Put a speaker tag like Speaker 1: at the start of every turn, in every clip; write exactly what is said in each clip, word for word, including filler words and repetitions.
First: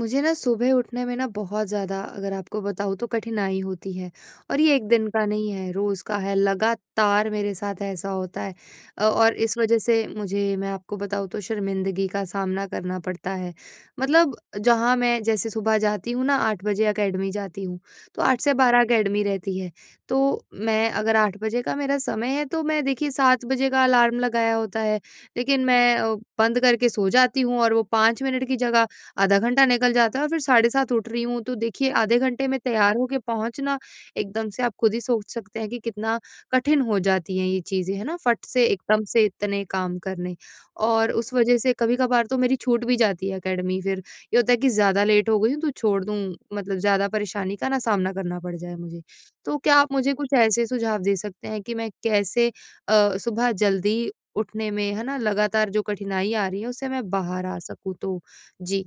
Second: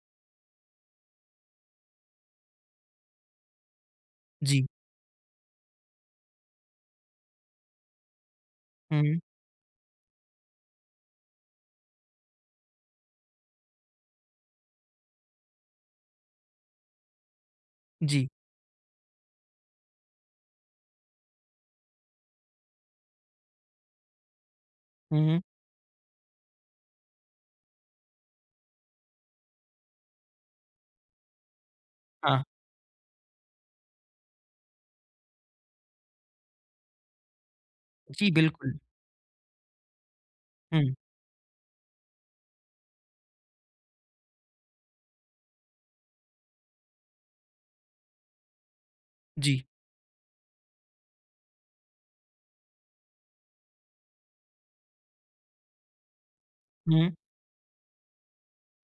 Speaker 1: मुझे ना सुबह उठने में ना बहुत ज़्यादा अगर आपको बताऊँ तो कठिनाई होती है और
Speaker 2: जी।
Speaker 1: ये एक दिन का नहीं है, रोज़ का है, लगातार मेरे साथ ऐसा होता है। अ,
Speaker 2: हुँ,
Speaker 1: और इस वज़ह से मुझे मैं आपको बताऊँ तो शर्मिंदगी का सामना करना पड़ता है। मतलब जहाँ मैं जैसे सुबह जाती हूँ ना आठ बजे अकेडमी जाती हूँ, तो
Speaker 2: जी।
Speaker 1: आठ से बारह अकेडमी रहती है। तो मैं अगर आठ बजे का मेरा समय है तो मैं देखिए सात बजे का अलार्म लगाया होता है,
Speaker 2: हुँ, हुँ।
Speaker 1: लेकिन मैं अ, बंद करके सो जाती हूँ और वो पाँच मिनट की जगह आधा घंटा निकल जाता है और फिर साढ़े सात उठ रही हूँ, तो देखिए आधे
Speaker 2: हाँ,
Speaker 1: घंटे में तैयार होके पहुँचना एकदम से आप खुद ही सोच सकते हैं कि कितना कठिन हो जाती हैं ये चीज़ें, है ना?
Speaker 2: जी
Speaker 1: फट से
Speaker 2: बिल्कुल।
Speaker 1: एकदम से इतने काम करने।
Speaker 2: हुँ,
Speaker 1: और उस वज़ह से कभी-कभार तो मेरी छूट भी जाती है अकेडमी, फिर ये होता है कि ज़्यादा लेट हो गई हूँ तो छोड़ दूँ, मतलब ज़्यादा परेशानी का ना सामना करना पड़ जाए मुझे। तो
Speaker 2: जी।
Speaker 1: क्या आप मुझे कुछ ऐसे सुझाव दे सकते हैं कि मैं कैसे अ, सुबह जल्दी उठने में, है ना, लगातार जो कठिनाई आ रही है उससे मैं
Speaker 2: हुँ।
Speaker 1: बाहर आ सकूँ तो? जी।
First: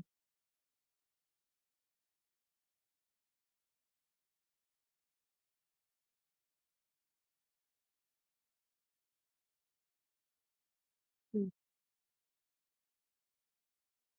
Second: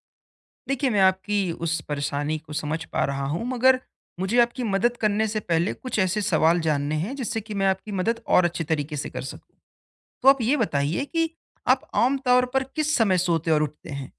Speaker 2: देखिए, मैं आपकी उस परेशानी को समझ पा रहा हूँ, मगर मुझे आपकी मदद करने से पहले कुछ ऐसे सवाल जानने हैं जिससे कि मैं आपकी मदद और अच्छे तरीके से कर सकूँ। तो आप ये बताइए कि
Speaker 1: हम्म।
Speaker 2: आप आम तौर पर किस समय सोते और उठते हैं?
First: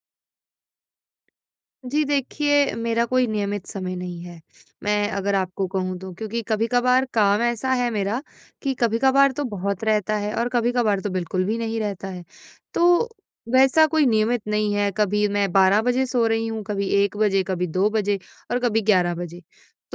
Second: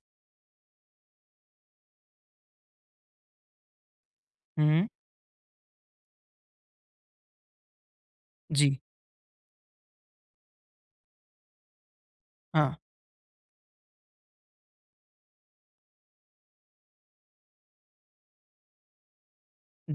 Speaker 1: जी देखिए, मेरा कोई नियमित समय नहीं है।
Speaker 2: हुँ,
Speaker 1: मैं अगर आपको कहूँ तो क्योंकि कभी-कभार काम ऐसा है मेरा कि
Speaker 2: जी।
Speaker 1: कभी-कभार तो बहुत रहता है और कभी-कभार तो बिल्कुल भी नहीं रहता है।
Speaker 2: हाँ,
Speaker 1: तो वैसा कोई नियमित नहीं है, कभी मैं बारह बजे सो रही हूँ, कभी एक बजे, कभी दो बजे और कभी ग्यारह बजे।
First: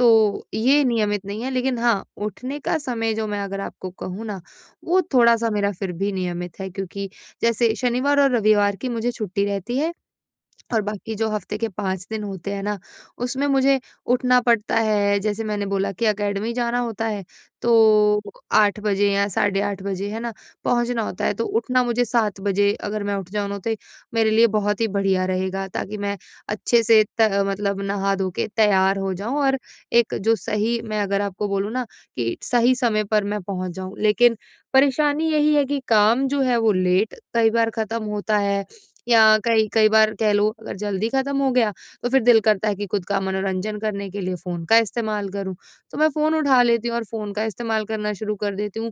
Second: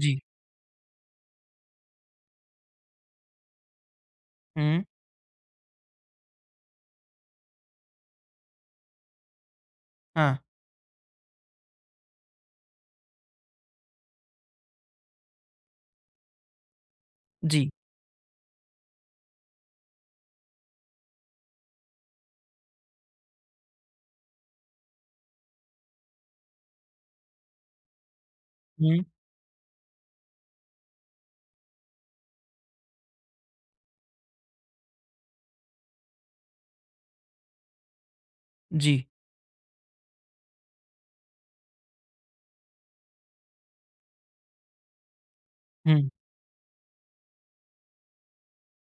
Speaker 2: जी।
Speaker 1: ये नियमित नहीं है, लेकिन हाँ, उठने का समय जो मैं अगर आपको कहूँ ना,
Speaker 2: हुँ,
Speaker 1: वो थोड़ा-सा मेरा फिर भी नियमित है, क्योंकि जैसे शनिवार और रविवार की मुझे छुट्टी रहती है।
Speaker 2: हाँ,
Speaker 1: और बाकी जो हफ्ते के पाँच दिन होते हैं ना, उसमें मुझे उठना पड़ता है, जैसे मैंने बोला कि अकेडमी जाना होता है,
Speaker 2: जी।
Speaker 1: तो आठ बजे या साढ़े आठ बजे, है ना, पहुँचना होता है, तो उठना मुझे सात बजे अगर मैं उठ जाऊँ ना, तो मेरे लिए बहुत ही बढ़िया रहेगा, ताकि मैं अच्छे से त मतलब नहा धो के
Speaker 2: हुँ,
Speaker 1: तैयार हो जाऊँ और एक जो सही मैं अगर आपको बोलूँ ना कि सही समय पर मैं पहुँच जाऊँ। लेकिन परेशानी यही है कि काम जो है, वो लेट कई बार खत्म होता है।
Speaker 2: जी।
Speaker 1: या कई कई बार कह लो अगर जल्दी ख़त्म हो गया, तो फिर दिल करता है कि खुद का मनोरंजन करने के लिए फ़ोन का इस्तेमाल करूँ। तो
Speaker 2: हुँ,
Speaker 1: मैं फ़ोन उठा लेती हूँ और फ़ोन का इस्तेमाल करना शुरू कर देती हूँ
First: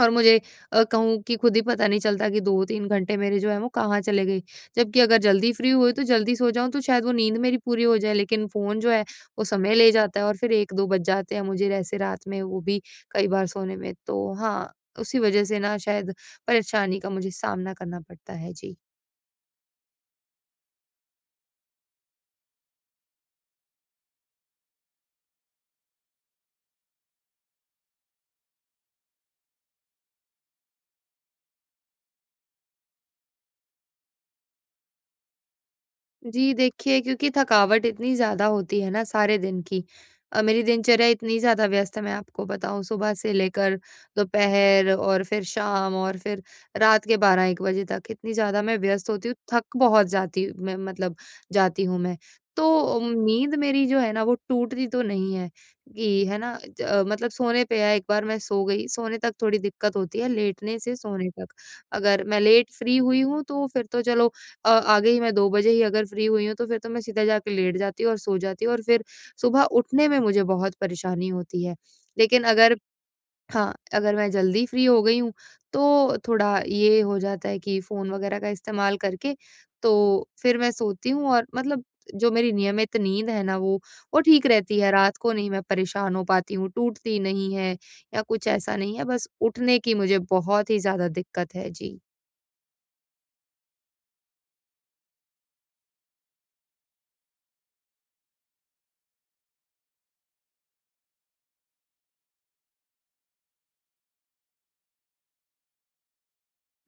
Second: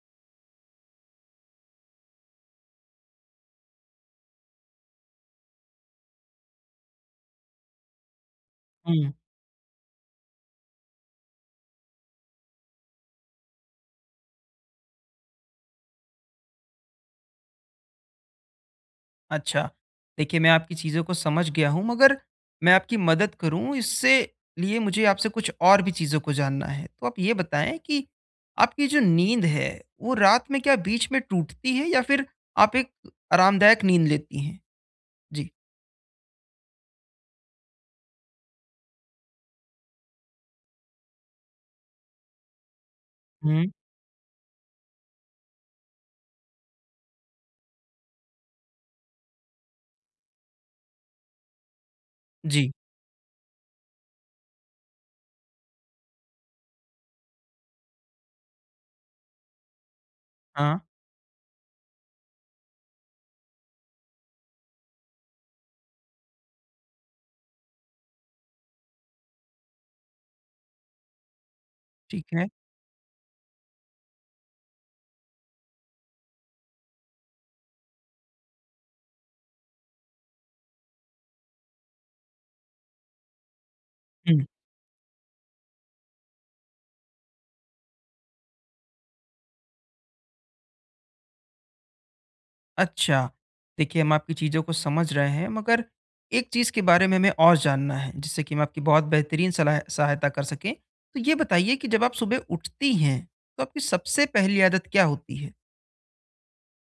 Speaker 1: और मुझे अ, कहूँ कि खुद ही पता नहीं चलता कि दो तीन घंटे मेरे जो हैं वो कहाँ चले गए। जबकि अगर जल्दी फ्री हुई तो जल्दी सो जाऊँ तो शायद वो नींद मेरी पूरी हो जाए, लेकिन फ़ोन जो है
Speaker 2: हुँ।
Speaker 1: वो समय ले जाता है और फिर एक दो बज जाते हैं मुझे ऐसे रात में वो भी कई बार सोने में। तो हाँ, उसी वज़ह से ना शायद परेशानी का मुझे सामना करना पड़ता है। जी।
Speaker 2: अच्छा। देखिए, मैं आपकी चीज़ों को समझ गया हूँ, मगर मैं आपकी मदद करूँ, इससे लिए मुझे आपसे कुछ और भी चीज़ों को जानना है। तो आप ये बताएँ कि आपकी जो नींद है, वो रात में क्या बीच में टूटती है, या फिर आप एक आरामदायक नींद लेती हैं? जी।
Speaker 1: जी देखिए, क्योंकि थकावट इतनी ज़्यादा होती है ना सारे दिन की। अ, मेरी दिनचर्या इतनी ज़्यादा व्यस्त है, मैं आपको बताऊँ, सुबह से
Speaker 2: हुँ।
Speaker 1: लेकर दोपहर और फिर शाम और फिर रात के बारह एक बजे तक इतनी ज़्यादा मैं व्यस्त होती हूँ, थक बहुत जाती मैं मतलब जाती हूँ मैं। तो
Speaker 2: जी।
Speaker 1: अम, नींद मेरी जो है ना वो टूटती तो नहीं है कि है ना ज अ, मतलब सोने पे है, एक बार मैं सो गई, सोने तक थोड़ी दिक्कत होती है
Speaker 2: हाँ,
Speaker 1: लेटने से सोने तक। अगर मैं लेट फ्री हुई हूँ तो फिर तो चलो अ, आ गई, मैं दो बजे ही अगर फ्री हुई हूँ तो फिर तो मैं सीधा जाके लेट जाती हूँ और सो जाती हूँ और फिर सुबह उठने में मुझे बहुत परेशानी होती है।
Speaker 2: ठीक
Speaker 1: लेकिन
Speaker 2: है।
Speaker 1: अगर हाँ, अगर मैं जल्दी फ्री हो गई हूँ तो थोड़ा ये हो जाता है कि फ़ोन वगैरह का इस्तेमाल करके तो फिर मैं सोती हूँ और मतलब जो मेरी नियमित नींद है ना वो, वो
Speaker 2: हुँ।
Speaker 1: ठीक रहती है, रात को नहीं मैं परेशान हो पाती हूँ, टूटती नहीं है या कुछ ऐसा नहीं है, बस उठने की मुझे बहुत ही ज़्यादा दिक्कत है। जी।
Speaker 2: अच्छा, देखिए, हम आपकी चीज़ों को समझ रहे हैं, मगर एक चीज़ के बारे में हमें और जानना है जिससे कि हम आपकी बहुत बेहतरीन सलाह सहायता कर सकें। तो ये बताइए कि जब आप सुबह उठती हैं, तो आपकी सबसे पहली आदत क्या होती है?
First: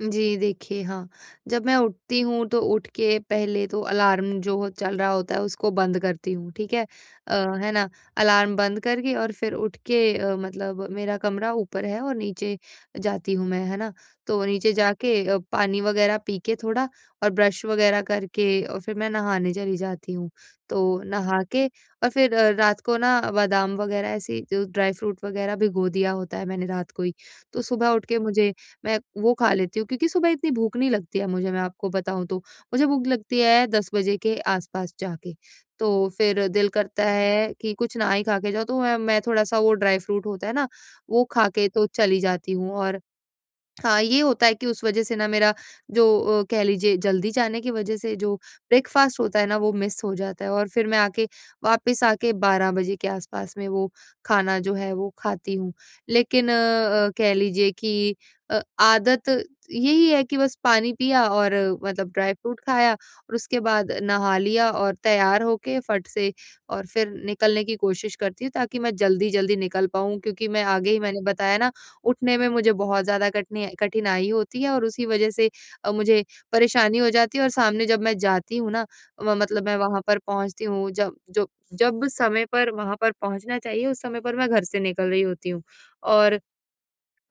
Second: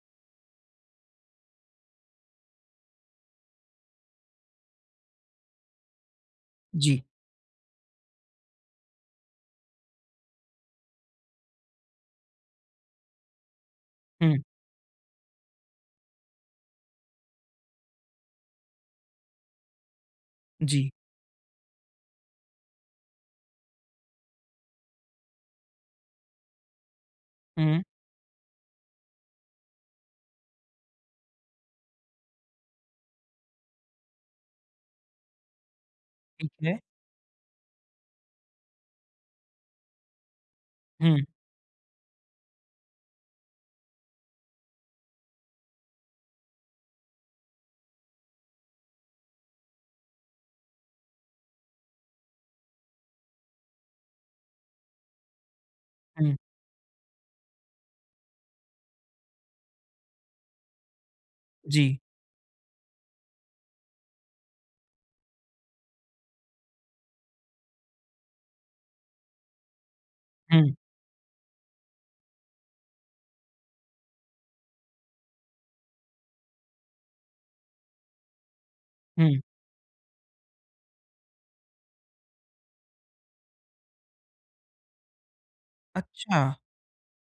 Speaker 1: जी, देखिए, हाँ, जब मैं उठती हूँ तो उठ के पहले तो अलार्म जो हो- चल रहा होता है उसको बंद करती हूँ, ठीक है?
Speaker 2: जी।
Speaker 1: अ, है ना? अलार्म बंद करके और फिर उठ के अ, मतलब मेरा कमरा ऊपर है और नीचे जाती हूँ मैं, है ना?
Speaker 2: हुँ,
Speaker 1: तो नीचे जाके अ, पानी वगैरह पी के थोड़ा और ब्रश वगैरह करके और फिर मैं नहाने चली जाती हूँ।
Speaker 2: जी।
Speaker 1: तो नहा के और फिर अ, रात को ना बादाम वगैरह ऐसी जो ड्राई फ्रूट वगैरह भिगो दिया होता है मैंने रात को ही, तो
Speaker 2: हुँ,
Speaker 1: सुबह उठ के मुझे मैं वो खा लेती हूँ, क्योंकि सुबह इतनी भूख नहीं लगती है मुझे, मैं आपको बताऊँ तो। मुझे भूख लगती है दस बजे के आस-पास जाके। तो फिर
Speaker 2: ठीक
Speaker 1: दिल
Speaker 2: है।
Speaker 1: करता है कि कुछ ना ही खा के जाओ, तो मैं मैं थोड़ा-सा वो ड्राई फ्रूट होता है ना,
Speaker 2: हुँ,
Speaker 1: वो खा के तो चली जाती हूँ और हाँ, ये होता है कि उस वज़ह से ना मेरा जो अ, कह लीजिए जल्दी जाने की वज़ह से जो ब्रेकफ़ास्ट होता है ना वो मिस हो जाता है और फिर मैं आके वापस आके बारह बजे के आस-पास में वो खाना जो है वो खाती हूँ।
Speaker 2: हुँ,
Speaker 1: लेकिन अ अ, कह लीजिए कि अ, आदत यही है कि बस पानी पिया और अ,
Speaker 2: जी।
Speaker 1: मतलब ड्राई फ्रूट खाया और उसके बाद नहा लिया और तैयार होके फट से और फिर निकलने की कोशिश करती हूँ ताकि मैं जल्दी-जल्दी निकल पाऊँ, क्योंकि
Speaker 2: हुँ,
Speaker 1: मैं आगे ही मैंने बताया ना उठने में मुझे बहुत ज़्यादा कठिन कठिनाई होती है और उसी वज़ह से अ, मुझे परेशानी हो जाती है और सामने जब मैं जाती हूँ ना
Speaker 2: हुँ।
Speaker 1: म मतलब मैं वहाँ पर पहुँचती हूँ, जब जो जब समय पर वहाँ पर पहुँचना चाहिए उस समय पर मैं घर से निकल रही होती हूँ। और
Speaker 2: अच्छा।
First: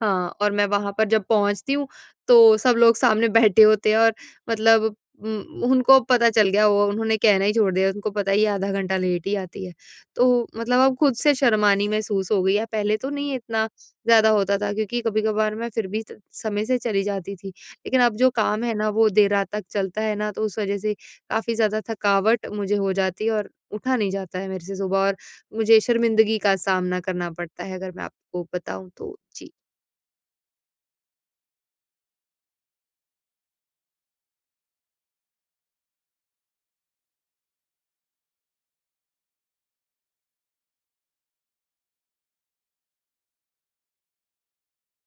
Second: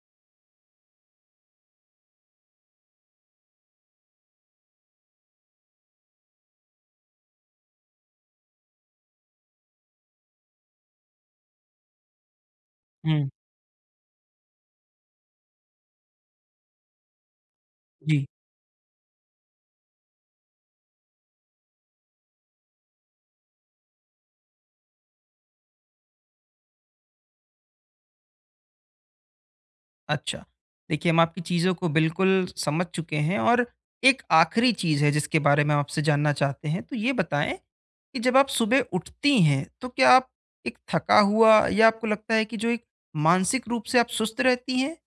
Speaker 1: हाँ, और मैं वहाँ पर जब पहुँचती हूँ, तो सब लोग सामने बैठे होते हैं और मतलब उम, उनको पता चल गया, वो उन्होंने कहना ही छोड़ दिया, उनको पता ही है आधा घंटा लेट ही आती है। तो मतलब अब खुद से शर्मानी महसूस हो गई है, पहले तो
Speaker 2: हुँ,
Speaker 1: नहीं इतना ज़्यादा होता था, क्योंकि कभी-कभार मैं फिर भी त समय से चली जाती थी। लेकिन अब
Speaker 2: जी।
Speaker 1: जो काम है ना, वो देर रात तक चलता है ना, तो उस वज़ह से काफ़ी ज़्यादा थकावट मुझे हो जाती है और उठा नहीं जाता है मेरे से सुबह और मुझे शर्मिंदगी का सामना करना पड़ता है, अगर मैं आपको बताऊँ तो। जी।
Speaker 2: अच्छा। देखिए, हम आपकी चीज़ों को बिल्कुल समझ चुके हैं और एक आखिरी चीज़ है जिसके बारे में हम आपसे जानना चाहते हैं। तो ये बताएँ कि जब आप सुबह उठती हैं, तो क्या आप एक थका हुआ, या आपको लगता है कि जो एक मानसिक रूप से आप सुस्त रहती हैं?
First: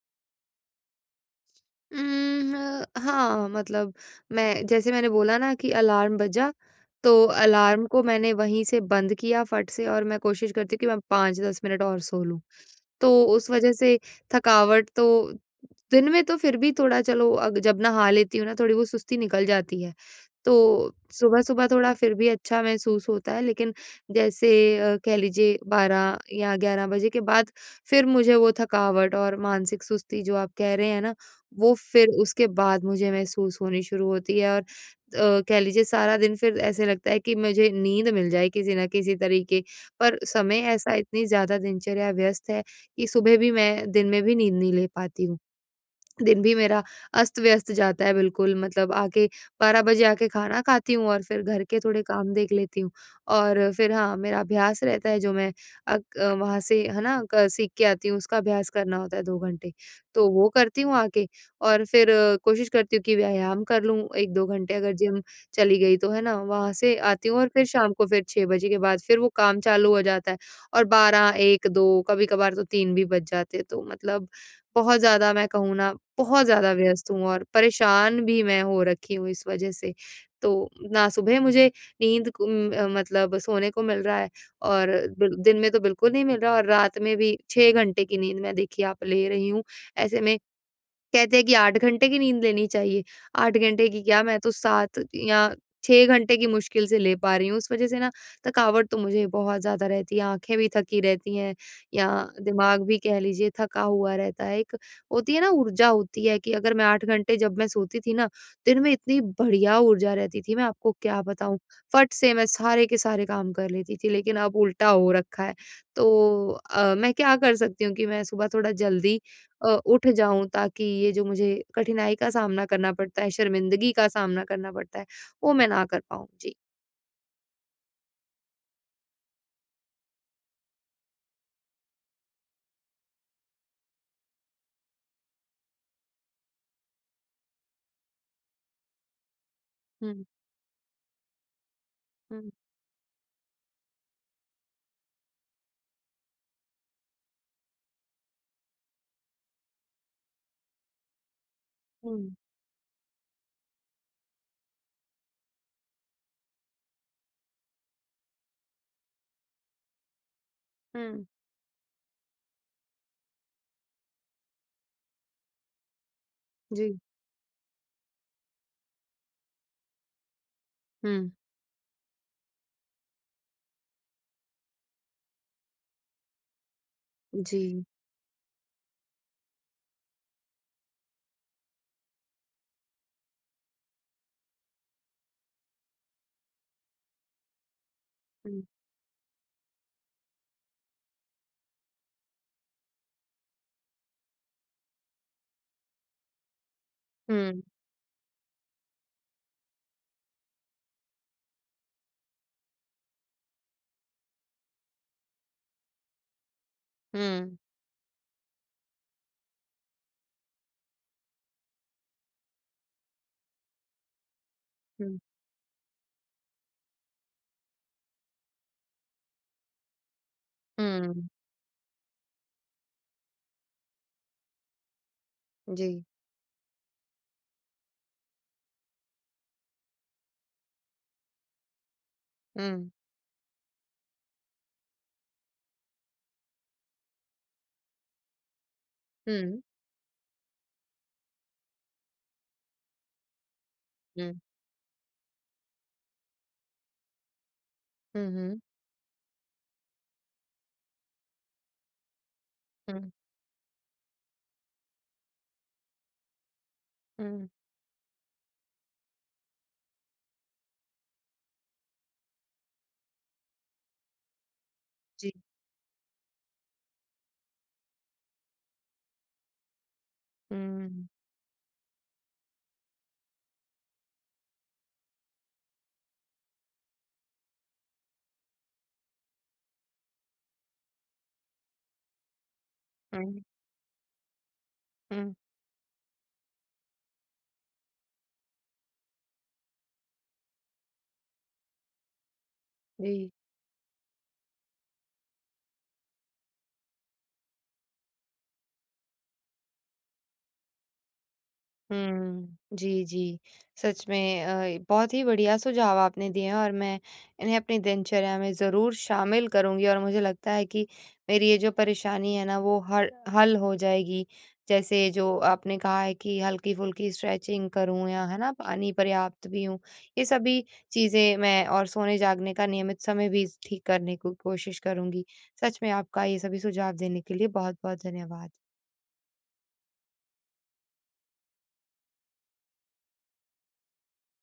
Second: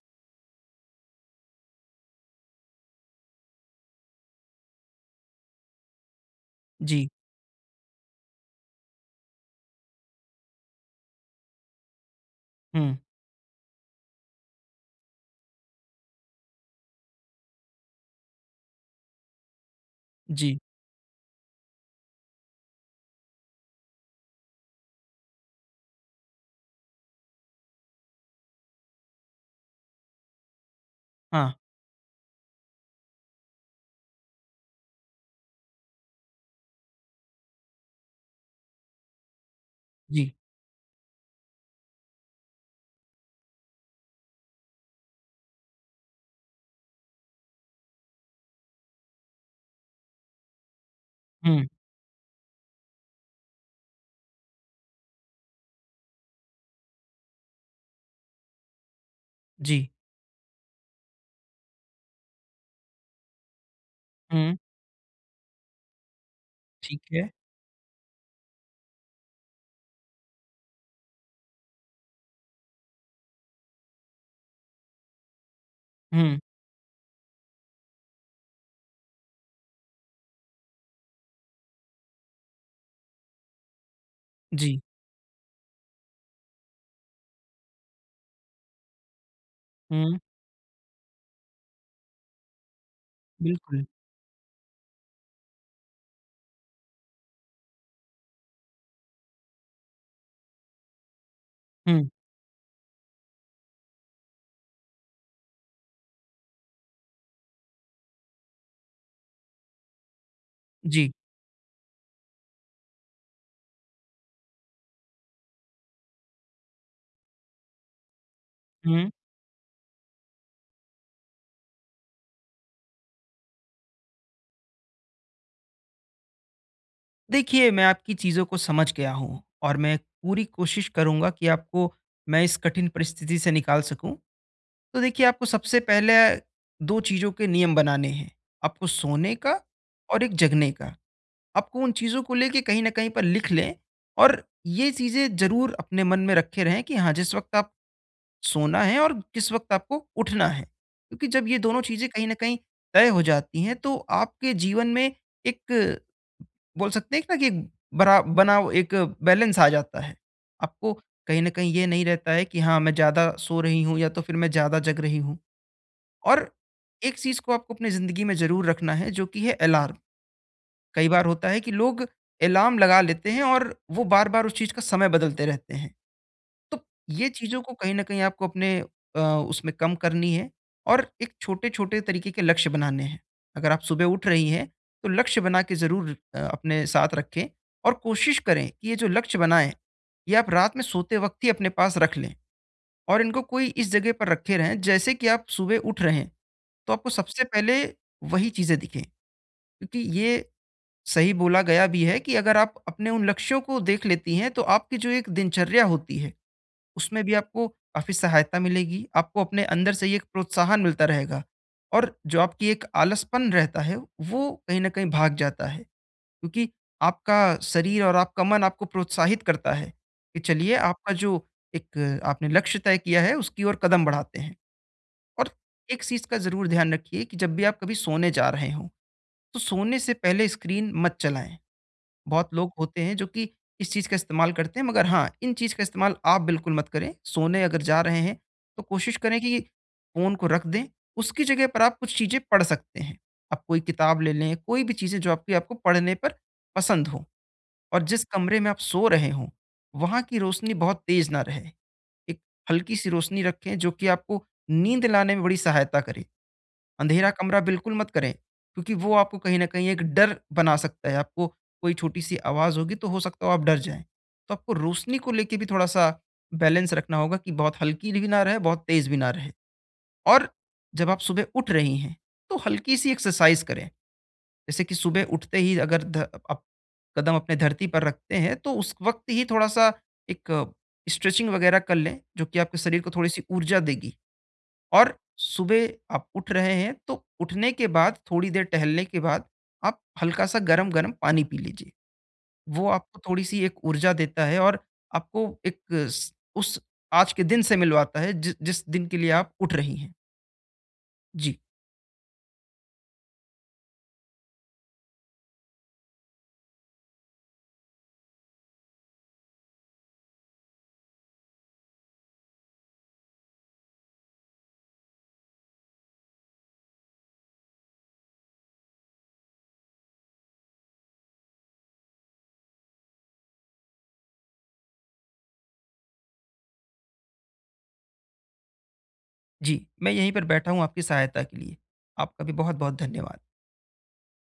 Speaker 1: उम, हाँ, मतलब मैं जैसे मैंने बोला ना कि अलार्म बजा,
Speaker 2: जी।
Speaker 1: तो अलार्म को मैंने वहीं से बंद किया फट से और मैं कोशिश करती हूँ कि मैं पाँच दस मिनट और सो लूँ।
Speaker 2: हुँ,
Speaker 1: तो उस वज़ह से थकावट तो दिन में तो फिर भी थोड़ा चलो अग जब नहा लेती हूँ ना थोड़ी वो सुस्ती निकल जाती है। तो
Speaker 2: जी।
Speaker 1: सुबह-सुबह थोड़ा फिर भी अच्छा महसूस होता है, लेकिन जैसे अ, कह लीजिए बारह या ग्यारह बजे के बाद फिर मुझे वो थकावट और मानसिक सुस्ती जो आप कह रहे हैं ना,
Speaker 2: हाँ,
Speaker 1: वो फिर उसके बाद मुझे महसूस होनी शुरू होती है और अ, कह लीजिए सारा दिन फिर ऐसे लगता है कि मुझे नींद मिल जाए किसी न किसी तरीके। पर
Speaker 2: जी।
Speaker 1: समय ऐसा, इतनी ज़्यादा दिनचर्या व्यस्त है कि सुबह भी मैं दिन में भी नींद नहीं ले पाती हूँ। दिन भी मेरा अस्त-व्यस्त जाता है बिल्कुल, मतलब आके बारह बजे आके खाना खाती हूँ और फिर घर
Speaker 2: हुँ,
Speaker 1: के थोड़े काम देख लेती हूँ। और फिर हाँ, मेरा अभ्यास रहता है जो मैं अक अ, वहाँ से, है ना, क सीख के आती हूँ उसका अभ्यास करना होता है दो घंटे।
Speaker 2: जी।
Speaker 1: तो वो करती हूँ आके और फिर अ, कोशिश करती हूँ कि व्यायाम कर लूँ एक दो
Speaker 2: हुँ,
Speaker 1: घंटे, अगर जिम चली गई तो, है ना, वहाँ से
Speaker 2: ठीक है।
Speaker 1: आती हूँ और फिर शाम को फिर छह बजे के बाद फिर वो काम चालू हो जाता है और बारह, एक, दो कभी-कभार तो तीन भी बज जाते हैं। तो मतलब बहुत ज़्यादा मैं कहूँ ना,
Speaker 2: हुँ,
Speaker 1: बहुत ज़्यादा व्यस्त हूँ और परेशान भी मैं हो रखी हूँ इस वज़ह से। तो ना सुबह मुझे नींद को उम, अ, मतलब सोने को मिल रहा है
Speaker 2: जी।
Speaker 1: और बिल दिन में तो बिल्कुल नहीं मिल रहा और रात में भी छह घंटे की नींद मैं देखिए आप ले रही हूँ।
Speaker 2: हुँ,
Speaker 1: ऐसे में कहते हैं कि आठ घंटे की नींद लेनी चाहिए। आठ
Speaker 2: बिल्कुल।
Speaker 1: घंटे की क्या, मैं तो सात या छह घंटे की मुश्किल से ले पा रही हूँ। उस वज़ह से ना थकावट तो मुझे बहुत ज़्यादा रहती है, आँखें भी थकी रहती हैं या
Speaker 2: हुँ,
Speaker 1: दिमाग भी कह लीजिए थका हुआ रहता है। एक होती है ना ऊर्जा, होती है कि अगर मैं आठ घंटे जब मैं सोती थी ना, दिन में इतनी बढ़िया ऊर्जा रहती थी, मैं आपको
Speaker 2: जी।
Speaker 1: क्या बताऊँ? फट से मैं सारे के सारे काम कर लेती थी, लेकिन अब उल्टा हो रखा है। तो अ, मैं क्या कर सकती हूँ कि मैं सुबह थोड़ा
Speaker 2: हुँ।
Speaker 1: जल्दी अ, उठ जाऊँ ताकि ये जो मुझे कठिनाई का सामना करना पड़ता है, शर्मिंदगी का सामना करना पड़ता है, वो मैं ना कर पाऊँ। जी।
Speaker 2: देखिए, मैं आपकी चीज़ों को समझ गया हूँ और मैं पूरी कोशिश करूँगा कि आपको मैं इस कठिन परिस्थिति से निकाल सकूँ। तो देखिए, आपको सबसे पहले दो चीज़ों के नियम बनाने हैं, आपको सोने का और
Speaker 1: हुँ,
Speaker 2: एक जगने का। आपको उन चीज़ों को
Speaker 1: हुँ,
Speaker 2: लेके कहीं न कहीं पर लिख लें और ये चीज़ें ज़रूर अपने मन में रखे रहें कि हाँ, जिस वक़्त आप सोना है और किस वक़्त आपको उठना है। क्योंकि जब ये दोनों चीज़ें कहीं न
Speaker 1: हुँ।
Speaker 2: कहीं तय हो जाती हैं, तो आपके जीवन में एक, बोल सकते हैं कि ना, कि एक बरा बना एक बैलेंस आ जाता है। आपको
Speaker 1: हुँ।
Speaker 2: कहीं न कहीं ये नहीं रहता है कि हाँ, मैं ज़्यादा सो रही हूँ, या तो फिर मैं ज़्यादा जग रही हूँ। और
Speaker 1: जी।
Speaker 2: एक चीज़ को आपको अपनी ज़िंदगी में ज़रूर रखना है, जो कि है अलार्म। कई बार
Speaker 1: हुँ।
Speaker 2: होता है कि लोग अलार्म लगा लेते हैं और वो बार-बार उस चीज़ का समय बदलते रहते हैं। तो ये चीज़ों को
Speaker 1: जी।
Speaker 2: कहीं न कहीं आपको अपने अ, उसमें कम करनी है और एक छोटे-छोटे तरीके के लक्ष्य बनाने हैं। अगर आप सुबह उठ रही हैं, तो लक्ष्य बना के ज़रूर अ, अपने साथ रखें और कोशिश
Speaker 1: हुँ।
Speaker 2: करें कि ये जो लक्ष्य बनाएँ, ये आप रात में सोते वक़्त ही अपने पास रख लें और इनको कोई इस जगह पर रखे रहें, जैसे कि आप सुबह उठ रहे हैं, तो आपको सबसे
Speaker 1: हुँ,
Speaker 2: पहले वही चीज़ें दिखें। क्योंकि ये सही बोला गया भी है कि अगर आप अपने उन लक्ष्यों को देख लेती हैं, तो आपकी जो एक दिनचर्या होती है, उसमें भी
Speaker 1: हुँ,
Speaker 2: आपको काफ़ी सहायता मिलेगी, आपको अपने अंदर से ही एक प्रोत्साहन मिलता रहेगा और जो आपकी एक आलसपन रहता है, वो कहीं न कहीं
Speaker 1: हुँ।
Speaker 2: भाग जाता है। क्योंकि आपका शरीर और आपका मन आपको प्रोत्साहित करता है कि चलिए, आपका
Speaker 1: हुँ।
Speaker 2: जो एक आपने लक्ष्य तय किया है, उसकी ओर कदम बढ़ाते हैं। और
Speaker 1: जी।
Speaker 2: एक चीज़ का ज़रूर ध्यान रखिए कि जब भी आप कभी सोने जा रहे हों, तो सोने से पहले स्क्रीन मत चलाएँ। बहुत लोग
Speaker 1: हुँ,
Speaker 2: होते हैं जो कि इस चीज़ का इस्तेमाल करते हैं, मगर हाँ, इन चीज़ का इस्तेमाल आप बिल्कुल मत करें। सोने अगर जा रहे हैं, तो कोशिश करें कि
Speaker 1: हुँ,
Speaker 2: फ़ोन को रख दें, उसकी जगह पर आप कुछ चीज़ें पढ़ सकते हैं। आप कोई किताब ले
Speaker 1: हुँ,
Speaker 2: लें, कोई भी चीज़ें जो आपकी, आपको पढ़ने पर पसंद हो और जिस
Speaker 1: हुँ,
Speaker 2: कमरे
Speaker 1: हुँ,
Speaker 2: में आप सो रहे हों, वहाँ की रोशनी बहुत तेज़ ना रहे। एक हल्की-सी
Speaker 1: हुँ,
Speaker 2: रोशनी रखें, जो कि आपको नींद लाने में बड़ी सहायता करे। अंधेरा
Speaker 1: हुँ,
Speaker 2: कमरा बिल्कुल मत करें, क्योंकि वो आपको कहीं न कहीं एक डर बना सकता है। आपको कोई छोटी-सी आवाज़ होगी, तो हो सकता हो आप डर जाएँ। तो आपको रोशनी को
Speaker 1: जी।
Speaker 2: लेके भी थोड़ा-सा बैलेंस रखना होगा कि बहुत हल्की भी ना रहे, बहुत तेज़ भी ना रहे। और
Speaker 1: हुँ,
Speaker 2: जब आप सुबह उठ रही हैं, तो हल्की-सी एक्सरसाइज़ करें। जैसे कि सुबह उठते ही अगर ध आप कदम अपने धरती पर रखते हैं, तो उस वक़्त ही थोड़ा-सा एक स्ट्रेचिंग वग़ैरह कर लें, जो कि आपके शरीर को
Speaker 1: हुँ,
Speaker 2: थोड़ी-सी ऊर्जा देगी। और
Speaker 1: हुँ,
Speaker 2: सुबह आप उठ रहे हैं, तो उठने के बाद थोड़ी देर टहलने के बाद आप हल्का सा गरम-गरम पानी पी लीजिए। वो आपको
Speaker 1: जी।
Speaker 2: थोड़ी-सी एक ऊर्जा देता है और आपको एक स उस आज के दिन से मिलवाता है, जि जिस दिन के लिए आप उठ रही हैं। जी,
Speaker 1: हुँ। जी, जी। सच में अ, बहुत ही बढ़िया सुझाव आपने दिए हैं और मैं इन्हें अपनी दिनचर्या में ज़रूर शामिल करूँगी और मुझे लगता है कि मेरी ये जो परेशानी है ना वो हर हल हो जाएगी। जैसे जो आपने कहा है कि हल्की-फुल्की स्ट्रेचिंग करूँ या, है ना, पानी पर्याप्त पीऊँ। ये सभी चीज़ें मैं और सोने-जागने का नियमित समय भी ठीक करने की कोशिश करूँगी। सच में आपका ये सभी सुझाव देने के लिए बहुत-बहुत धन्यवाद।
Speaker 2: जी। मैं यहीं पर बैठा हूँ आपकी सहायता के लिए। आपका भी बहुत-बहुत धन्यवाद।